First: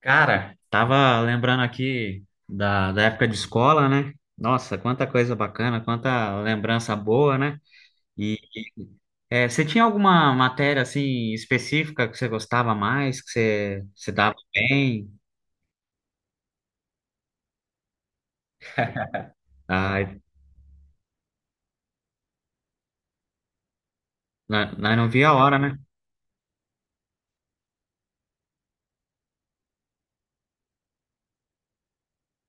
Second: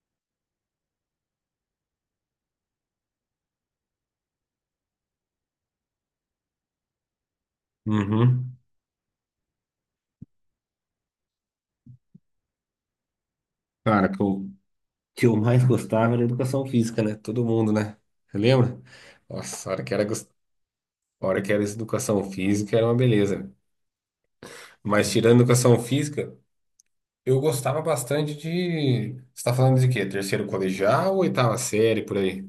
Cara, tava lembrando aqui da época de escola, né? Nossa, quanta coisa bacana, quanta lembrança boa, né? E Uhum. e, Você tinha alguma matéria assim específica que você gostava mais, que você Cara, se dava bem? que eu mais gostava era educação física, né? Todo mundo, né? Você lembra? Nossa, Ah, a hora que era essa educação física era uma beleza, né? nós não Mas via a tirando hora, educação né? física, eu gostava bastante de. Você tá falando de quê? Terceiro colegial ou oitava série, por aí?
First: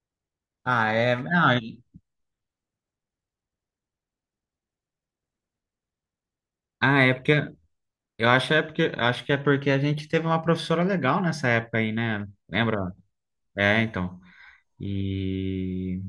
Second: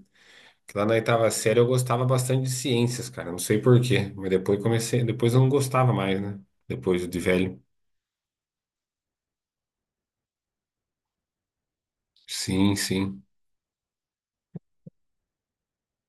Que lá Ah, na é. oitava série eu gostava bastante de ciências, cara. Não sei por quê. Mas depois comecei. Depois eu não gostava mais, né? Depois É de porque velho. eu acho é porque acho que é porque a gente teve uma professora legal nessa época aí, né? Sim, Lembra? sim. É, então. E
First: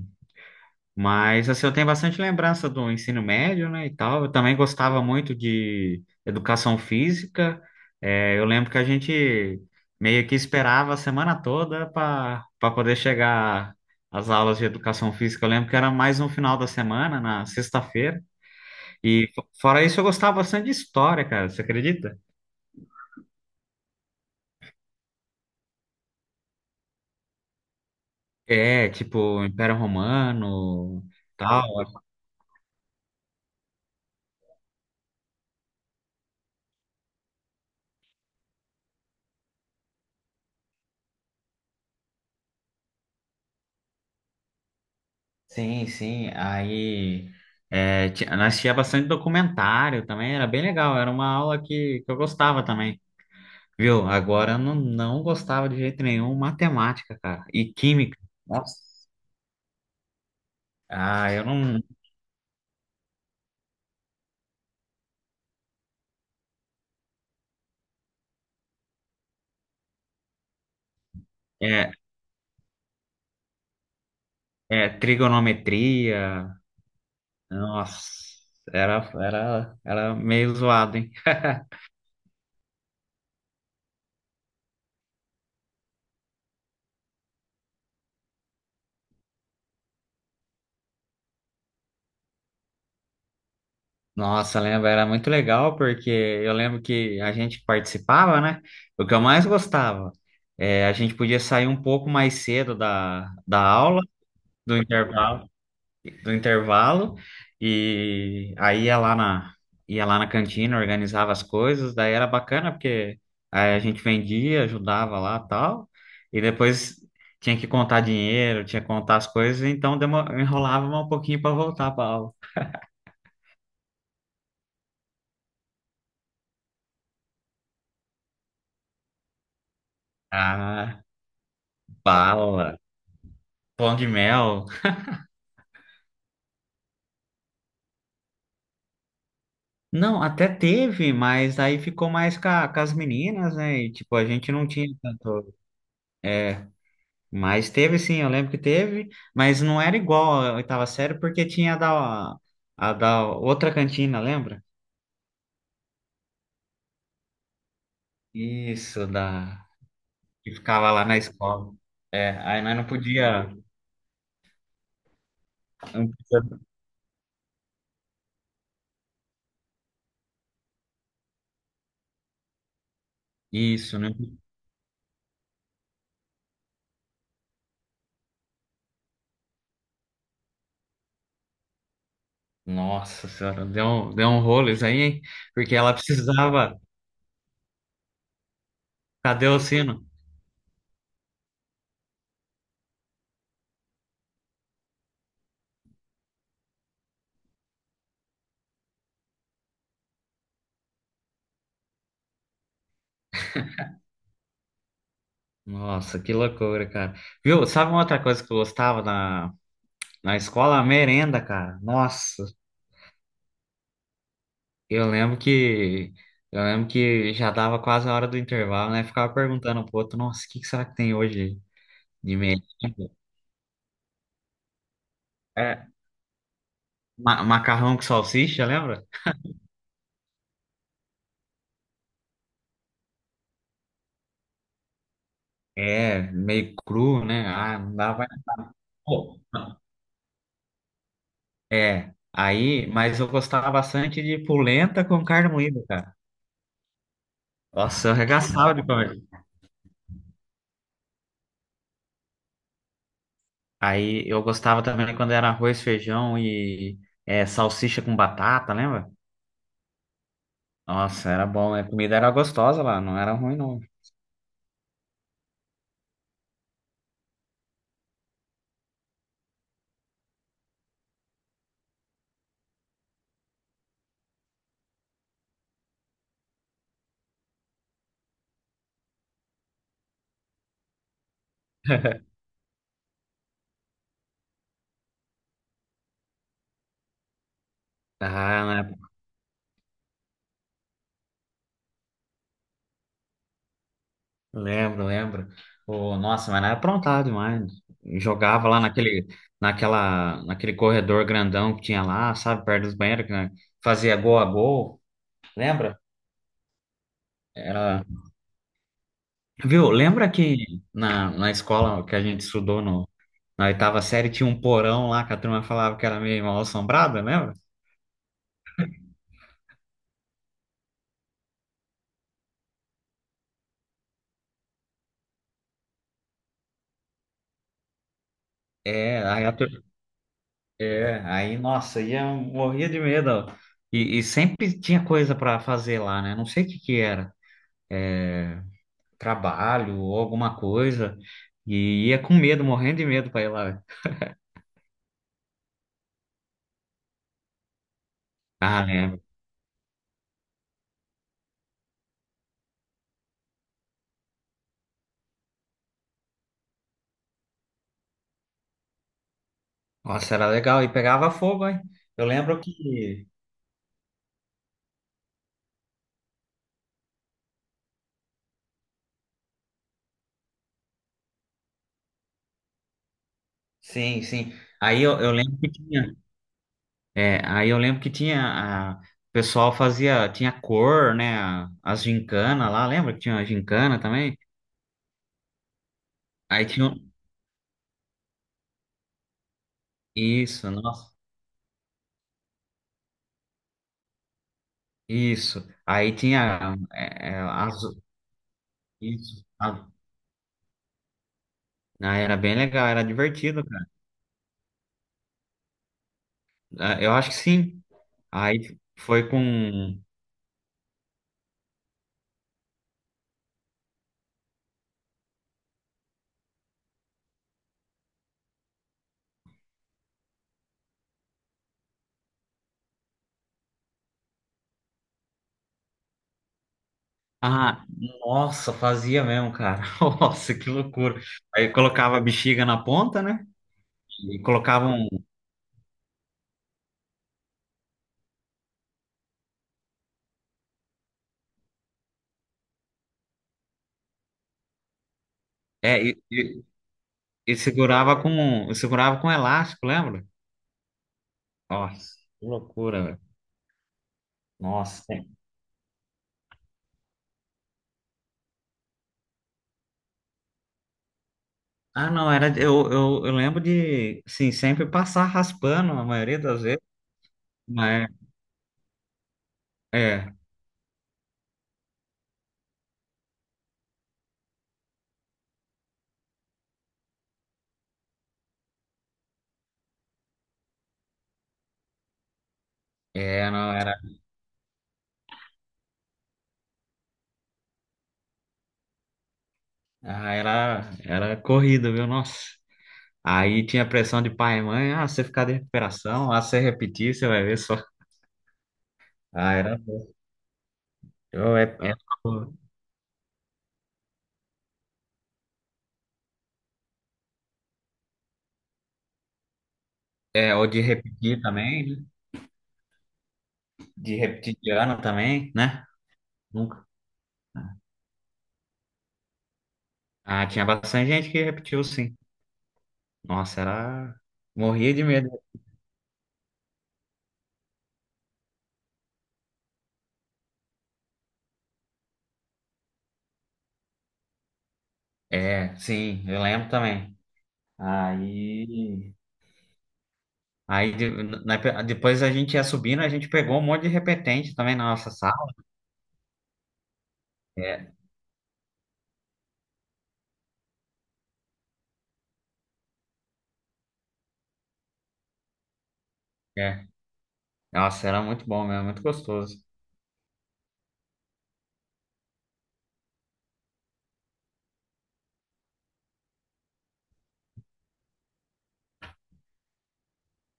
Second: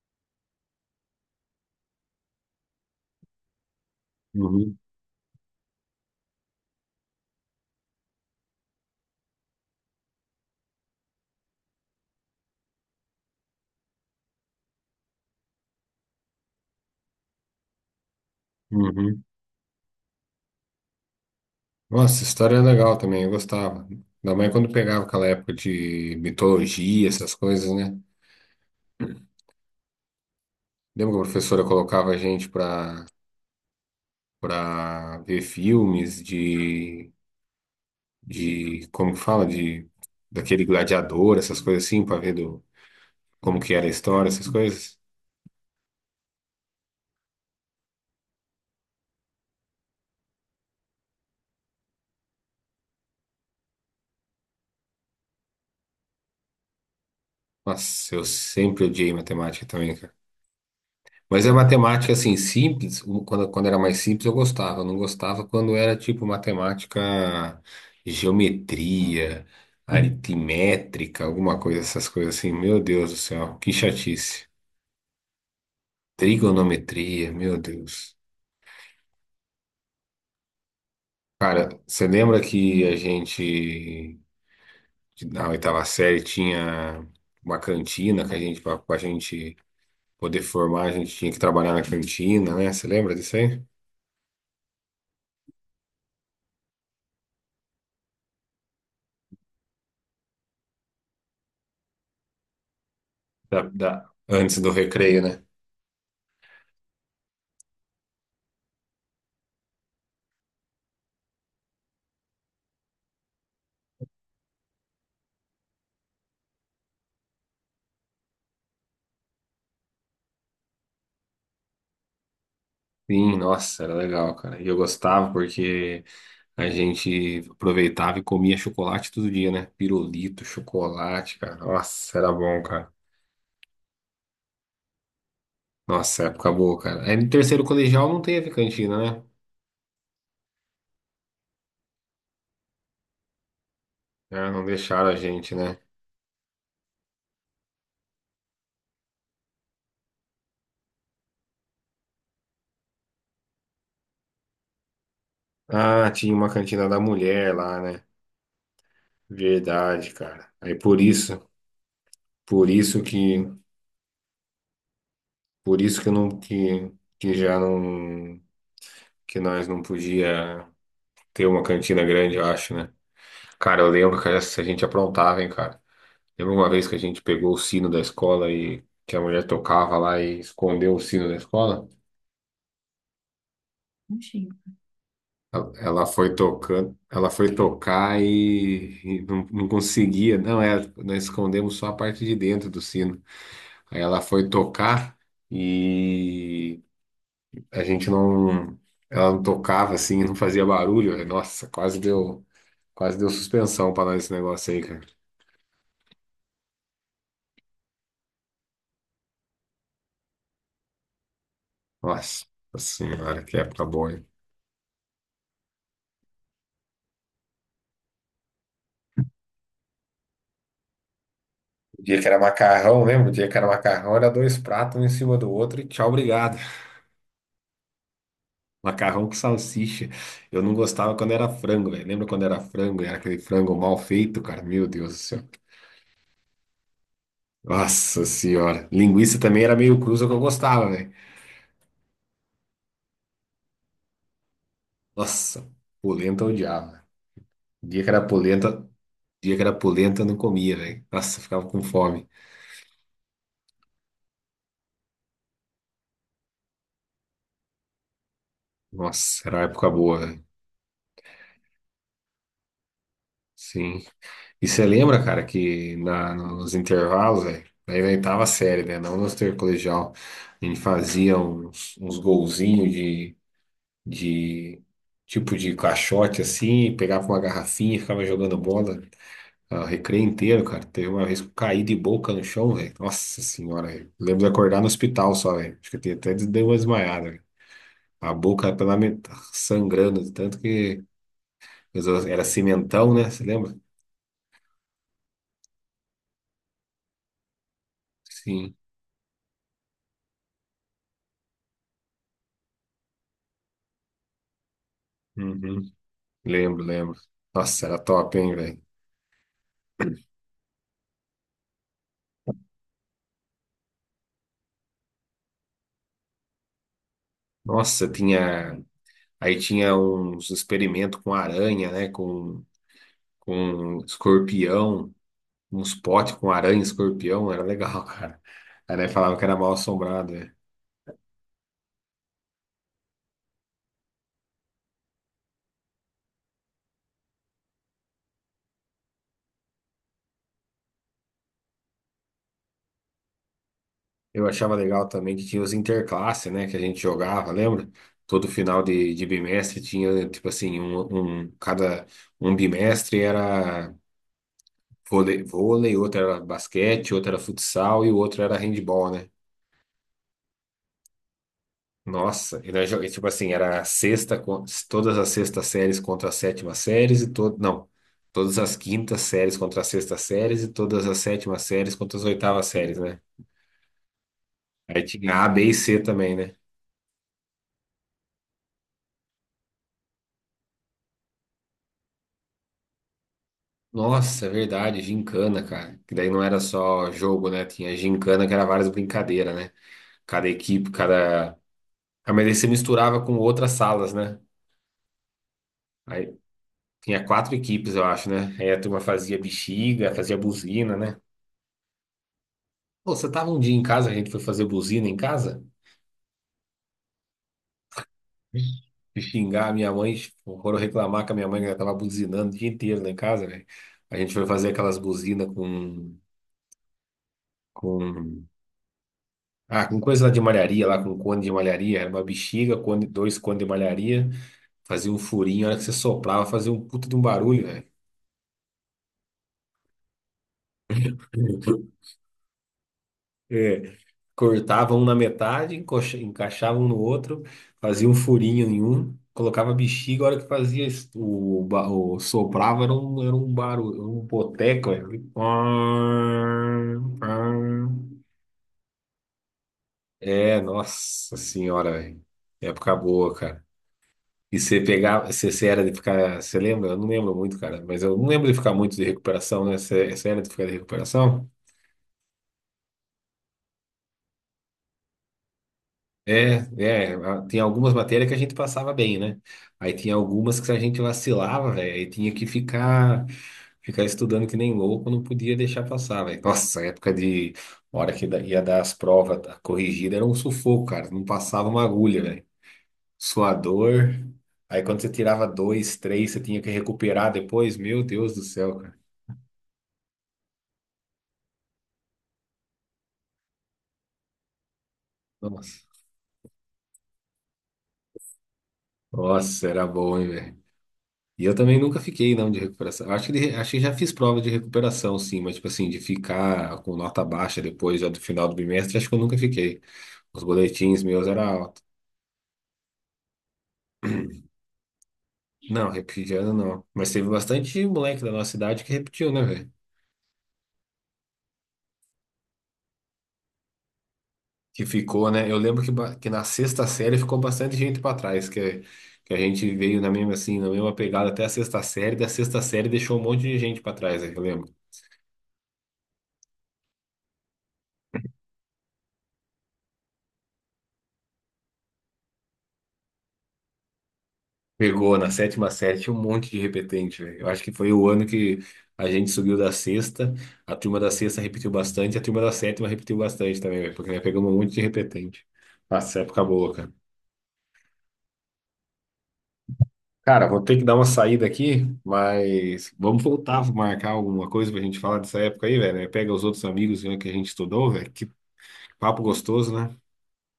Mas assim, eu tenho bastante lembrança do ensino médio, né, e tal. Eu também Uhum. gostava muito de educação física. É, eu lembro que a gente meio que esperava a semana toda para poder chegar às aulas de educação física. Eu lembro que era mais no final da semana, na sexta-feira. Uhum. E fora isso, eu gostava bastante de história, cara. Você acredita? Nossa, história é legal também, eu gostava. Ainda mais quando pegava aquela época de mitologia, essas coisas, né? É, tipo, Império Romano, Lembra que a professora tal. colocava a gente pra, pra ver filmes como que fala, de, daquele gladiador, essas coisas assim, pra ver do, como que era a história, essas coisas? Sim, sim. Aí nós assistia bastante documentário também, era bem legal, era uma aula que eu gostava também, viu? Agora eu não gostava de jeito nenhum matemática, cara, e Nossa, química. eu Nossa, sempre odiei matemática também. Eu Mas é não. matemática assim simples, quando era mais simples eu gostava, eu não gostava quando era tipo matemática, geometria, aritmétrica, alguma coisa, É, essas coisas assim. Meu Deus do céu, que chatice. Trigonometria, Trigonometria, meu nossa, Deus. era meio zoado, hein? Cara, você lembra que a gente na oitava série tinha uma cantina que a gente para a gente poder formar, a gente tinha que trabalhar na cantina, né? Você lembra disso aí? Nossa, lembra era muito legal porque eu lembro que a gente participava, né? O que eu mais gostava é a gente podia sair um pouco mais cedo da aula, Antes do do recreio, né? intervalo, do intervalo, e aí ia lá na cantina, organizava as coisas, daí era bacana porque aí a gente vendia, ajudava lá, tal, e depois tinha que contar dinheiro, tinha que contar as coisas, então enrolava um pouquinho para voltar para aula. Sim, nossa, era legal, cara. E eu gostava porque a gente aproveitava e comia chocolate todo dia, né? Pirulito, Ah, chocolate, cara. Nossa, era bom, bala. cara. Pão de mel. Nossa, época boa, cara. Aí no terceiro colegial não teve cantina, né? Não, até teve, mas aí ficou mais com as meninas, né? E, tipo, a Ah, gente não não tinha deixaram a gente, tanto. né? É, mas teve sim, eu lembro que teve, mas não era igual a oitava série, porque tinha a da outra cantina, lembra? Ah, tinha uma cantina da mulher lá, né? Isso, da. Verdade, cara. Que Aí ficava por lá na isso, escola. É, aí por nós não isso que, podia. por isso não que eu não, podia- que já não, que nós não podia ter uma cantina grande, eu acho, né? Cara, eu Isso, né? lembro que essa a gente aprontava, hein, cara. Lembro uma vez que a gente pegou o sino da escola e que a mulher tocava lá e escondeu o sino da escola. Nossa senhora, deu um rolo isso aí, hein? Ela Porque ela ela foi precisava. tocando, ela foi tocar e Cadê o não sino? conseguia. Não, é, nós escondemos só a parte de dentro do sino. Aí ela foi tocar e a gente não, ela não tocava assim, não fazia barulho. Nossa, quase deu suspensão para nós esse negócio aí, cara. Nossa, que loucura, cara. Viu? Sabe uma outra coisa que eu gostava na escola? A merenda, cara. Nossa, Nossa senhora, que época boa, hein? eu lembro que eu lembro que já dava quase a hora do intervalo, né? Ficava perguntando pro outro, nossa, o que que será que tem hoje O dia que de era merenda? macarrão, lembra? O dia que era macarrão era dois pratos um em cima do outro e É, tchau, obrigado. Macarrão com salsicha, lembra? Macarrão com salsicha. Eu não gostava quando era frango, velho. Lembra quando era frango? Era aquele frango mal feito, cara. Meu Deus do céu. É, meio cru, né? Ah, não Nossa dava. senhora. Linguiça Pô, também era meio cruza que eu gostava, velho. é, aí, mas eu gostava bastante de polenta com carne Nossa, moída, cara. polenta eu odiava. O dia Nossa, que eu era arregaçava de polenta, comer. dia que era polenta eu não comia, velho. Nossa, eu ficava com fome. Aí eu gostava também quando era arroz, feijão e salsicha com batata, lembra? Nossa, era uma época boa, velho. Nossa, era bom, né? A comida era gostosa lá, não era ruim, não. Sim. E você lembra, cara, que na- nos intervalos, velho, aí na oitava série, né? Não no intercolegial, a gente fazia uns golzinhos de tipo de caixote assim, pegava uma garrafinha, e ficava jogando bola. O recreio inteiro, cara. Teve uma vez que eu caí de boca no chão, velho. Nossa senhora, velho. Lembro de acordar no hospital só, velho. Acho que eu até dei uma desmaiada, velho. A boca Ah, né? pela met... sangrando, tanto que era cimentão, né? Você lembra? Lembro, lembro. Ô, nossa, mas era aprontado demais. Jogava Sim. lá naquele corredor grandão que tinha lá, sabe, perto dos banheiros, que né, fazia gol a gol. Uhum. Lembra? Lembro, lembro. Nossa, era Era... top, hein, velho? Viu? Lembra que na escola que a gente estudou no, na oitava série tinha um porão lá que a turma falava que era meio mal assombrada, lembra? Nossa, tinha. Aí tinha uns experimentos com aranha, né? Com escorpião, uns potes com aranha e escorpião, era legal, cara. Aí né, É, falava que aí, a era pe- mal assombrado, né? Nossa, ia morria de medo. E sempre tinha coisa para fazer lá, né? Não sei o que que era, é, trabalho ou alguma coisa. E ia com medo, morrendo de medo para ir lá. Eu achava legal também que tinha os interclasse, né? Que a gente jogava, lembra? Todo final Ah, lembro. de bimestre tinha, tipo assim, cada um bimestre era vôlei, outro era basquete, outro era futsal e o outro era handball, né? Nossa, era legal. E pegava fogo, hein? Eu Nossa, lembro e tipo que. assim, era todas as sextas séries contra as sétimas séries e todo, não, todas as quintas séries contra as sextas séries e todas as sétimas séries contra as oitavas séries, né? Sim, sim. Aí Aí eu tinha A, lembro B que e C tinha. também, né? Aí eu lembro que tinha. A... O pessoal fazia. Tinha cor, né? As gincanas lá. Lembra que tinha a gincana também? Nossa, é verdade, gincana, cara. Que daí não era Aí tinha. só jogo, né? Tinha gincana que era várias brincadeiras, né? Cada Isso, equipe, nossa. cada... Ah, mas aí você misturava com outras salas, né? Isso. Aí Aí tinha. tinha quatro equipes, eu acho, né? Aí a turma fazia Isso, bexiga, fazia buzina, né? Era bem legal, era Pô, você tava um divertido, dia em cara. casa, a gente foi fazer buzina em casa, Ah, eu acho que sim. Aí e foi com. xingar a minha mãe, tipo, foram reclamar que a minha mãe já tava buzinando o dia inteiro lá em casa, velho. A gente foi fazer aquelas buzinas com com coisa lá de malharia, lá com cone de malharia, era uma bexiga, cone, dois cones de malharia, fazia um furinho, a hora que você soprava, fazia um puta de um barulho. Ah, nossa, fazia mesmo, cara. Nossa, que loucura. Aí colocava a bexiga na ponta, né? É, E colocava cortavam um um. na metade, encaixavam um no outro, fazia um furinho em um, colocava bexiga, a hora que fazia es- o, ba- o soprava era era um barulho, um boteco. Era... um É, e, e- pam, e segurava pam. com. e Segurava com elástico, lembra? É, nossa senhora, Nossa, velho. que Época loucura, velho. boa, cara. E você Nossa. pegava, você era de ficar, você lembra? Eu não lembro muito, cara, mas eu não lembro de ficar muito de recuperação, né? Você era de ficar de recuperação? Ah, não, era. Eu lembro de, assim, sempre passar raspando a maioria das vezes, Tem algumas mas. matérias que a gente passava bem, né? Aí É, tinha é. algumas que a gente vacilava, velho, aí tinha que ficar estudando que nem louco, não podia deixar passar, velho. Nossa, a época de hora que ia dar as provas, a corrigida era um sufoco, cara, não passava uma agulha, velho. É, não, era, Suador. Aí quando você tirava dois, três, você tinha que recuperar depois, meu Deus do céu, cara. ah, era, era corrida, viu? Nossa. Aí tinha pressão de pai e mãe, você ficar de Nossa, recuperação, você repetir, você vai ver só. Ah, nossa, era era bom. bom, hein, velho. E eu Eu, é, também nunca fiquei, não, de recuperação. Acho que já fiz prova de recuperação, sim, mas, tipo assim, de ficar com nota baixa depois, já do final do bimestre, acho que eu nunca fiquei. Os é, é, Ou de boletins meus repetir era alto. também, né? De repetir de ano também, né? Não, repetir de ano Nunca. não. Mas teve bastante moleque da nossa idade que repetiu, né, velho? Ah, tinha bastante gente que repetiu, sim. Nossa, era. Que Morria de ficou, medo. né? Eu lembro que na sexta série ficou bastante gente pra trás, que a gente veio na mesma, assim, na mesma pegada até a sexta série, da sexta série deixou um monte de gente pra trás, né, que eu lembro. É, sim, eu lembro também. Aí. Aí na- depois a gente ia subindo, a gente pegou um monte de repetente também na nossa Pegou na sala. sétima série um monte de repetente, velho. Eu acho que foi É, o ano que a gente subiu da sexta, a turma da sexta repetiu bastante, a turma da sétima repetiu bastante também, velho, porque nós pegamos um monte de repetente. Nossa, época boa, é. cara. Nossa, era muito bom mesmo, muito gostoso. Cara, vou ter que dar uma saída aqui, mas vamos voltar, vou marcar alguma coisa pra gente falar dessa época aí, velho, né? Pega os outros amigos né, que a gente estudou, velho. Que papo gostoso, né?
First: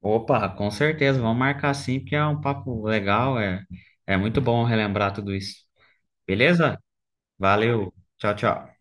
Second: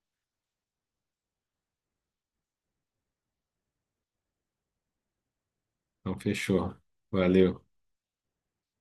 Opa, com certeza, vamos marcar sim, porque é um papo legal, é muito bom relembrar tudo isso. Então, fechou. Beleza? Valeu. Valeu, tchau, tchau.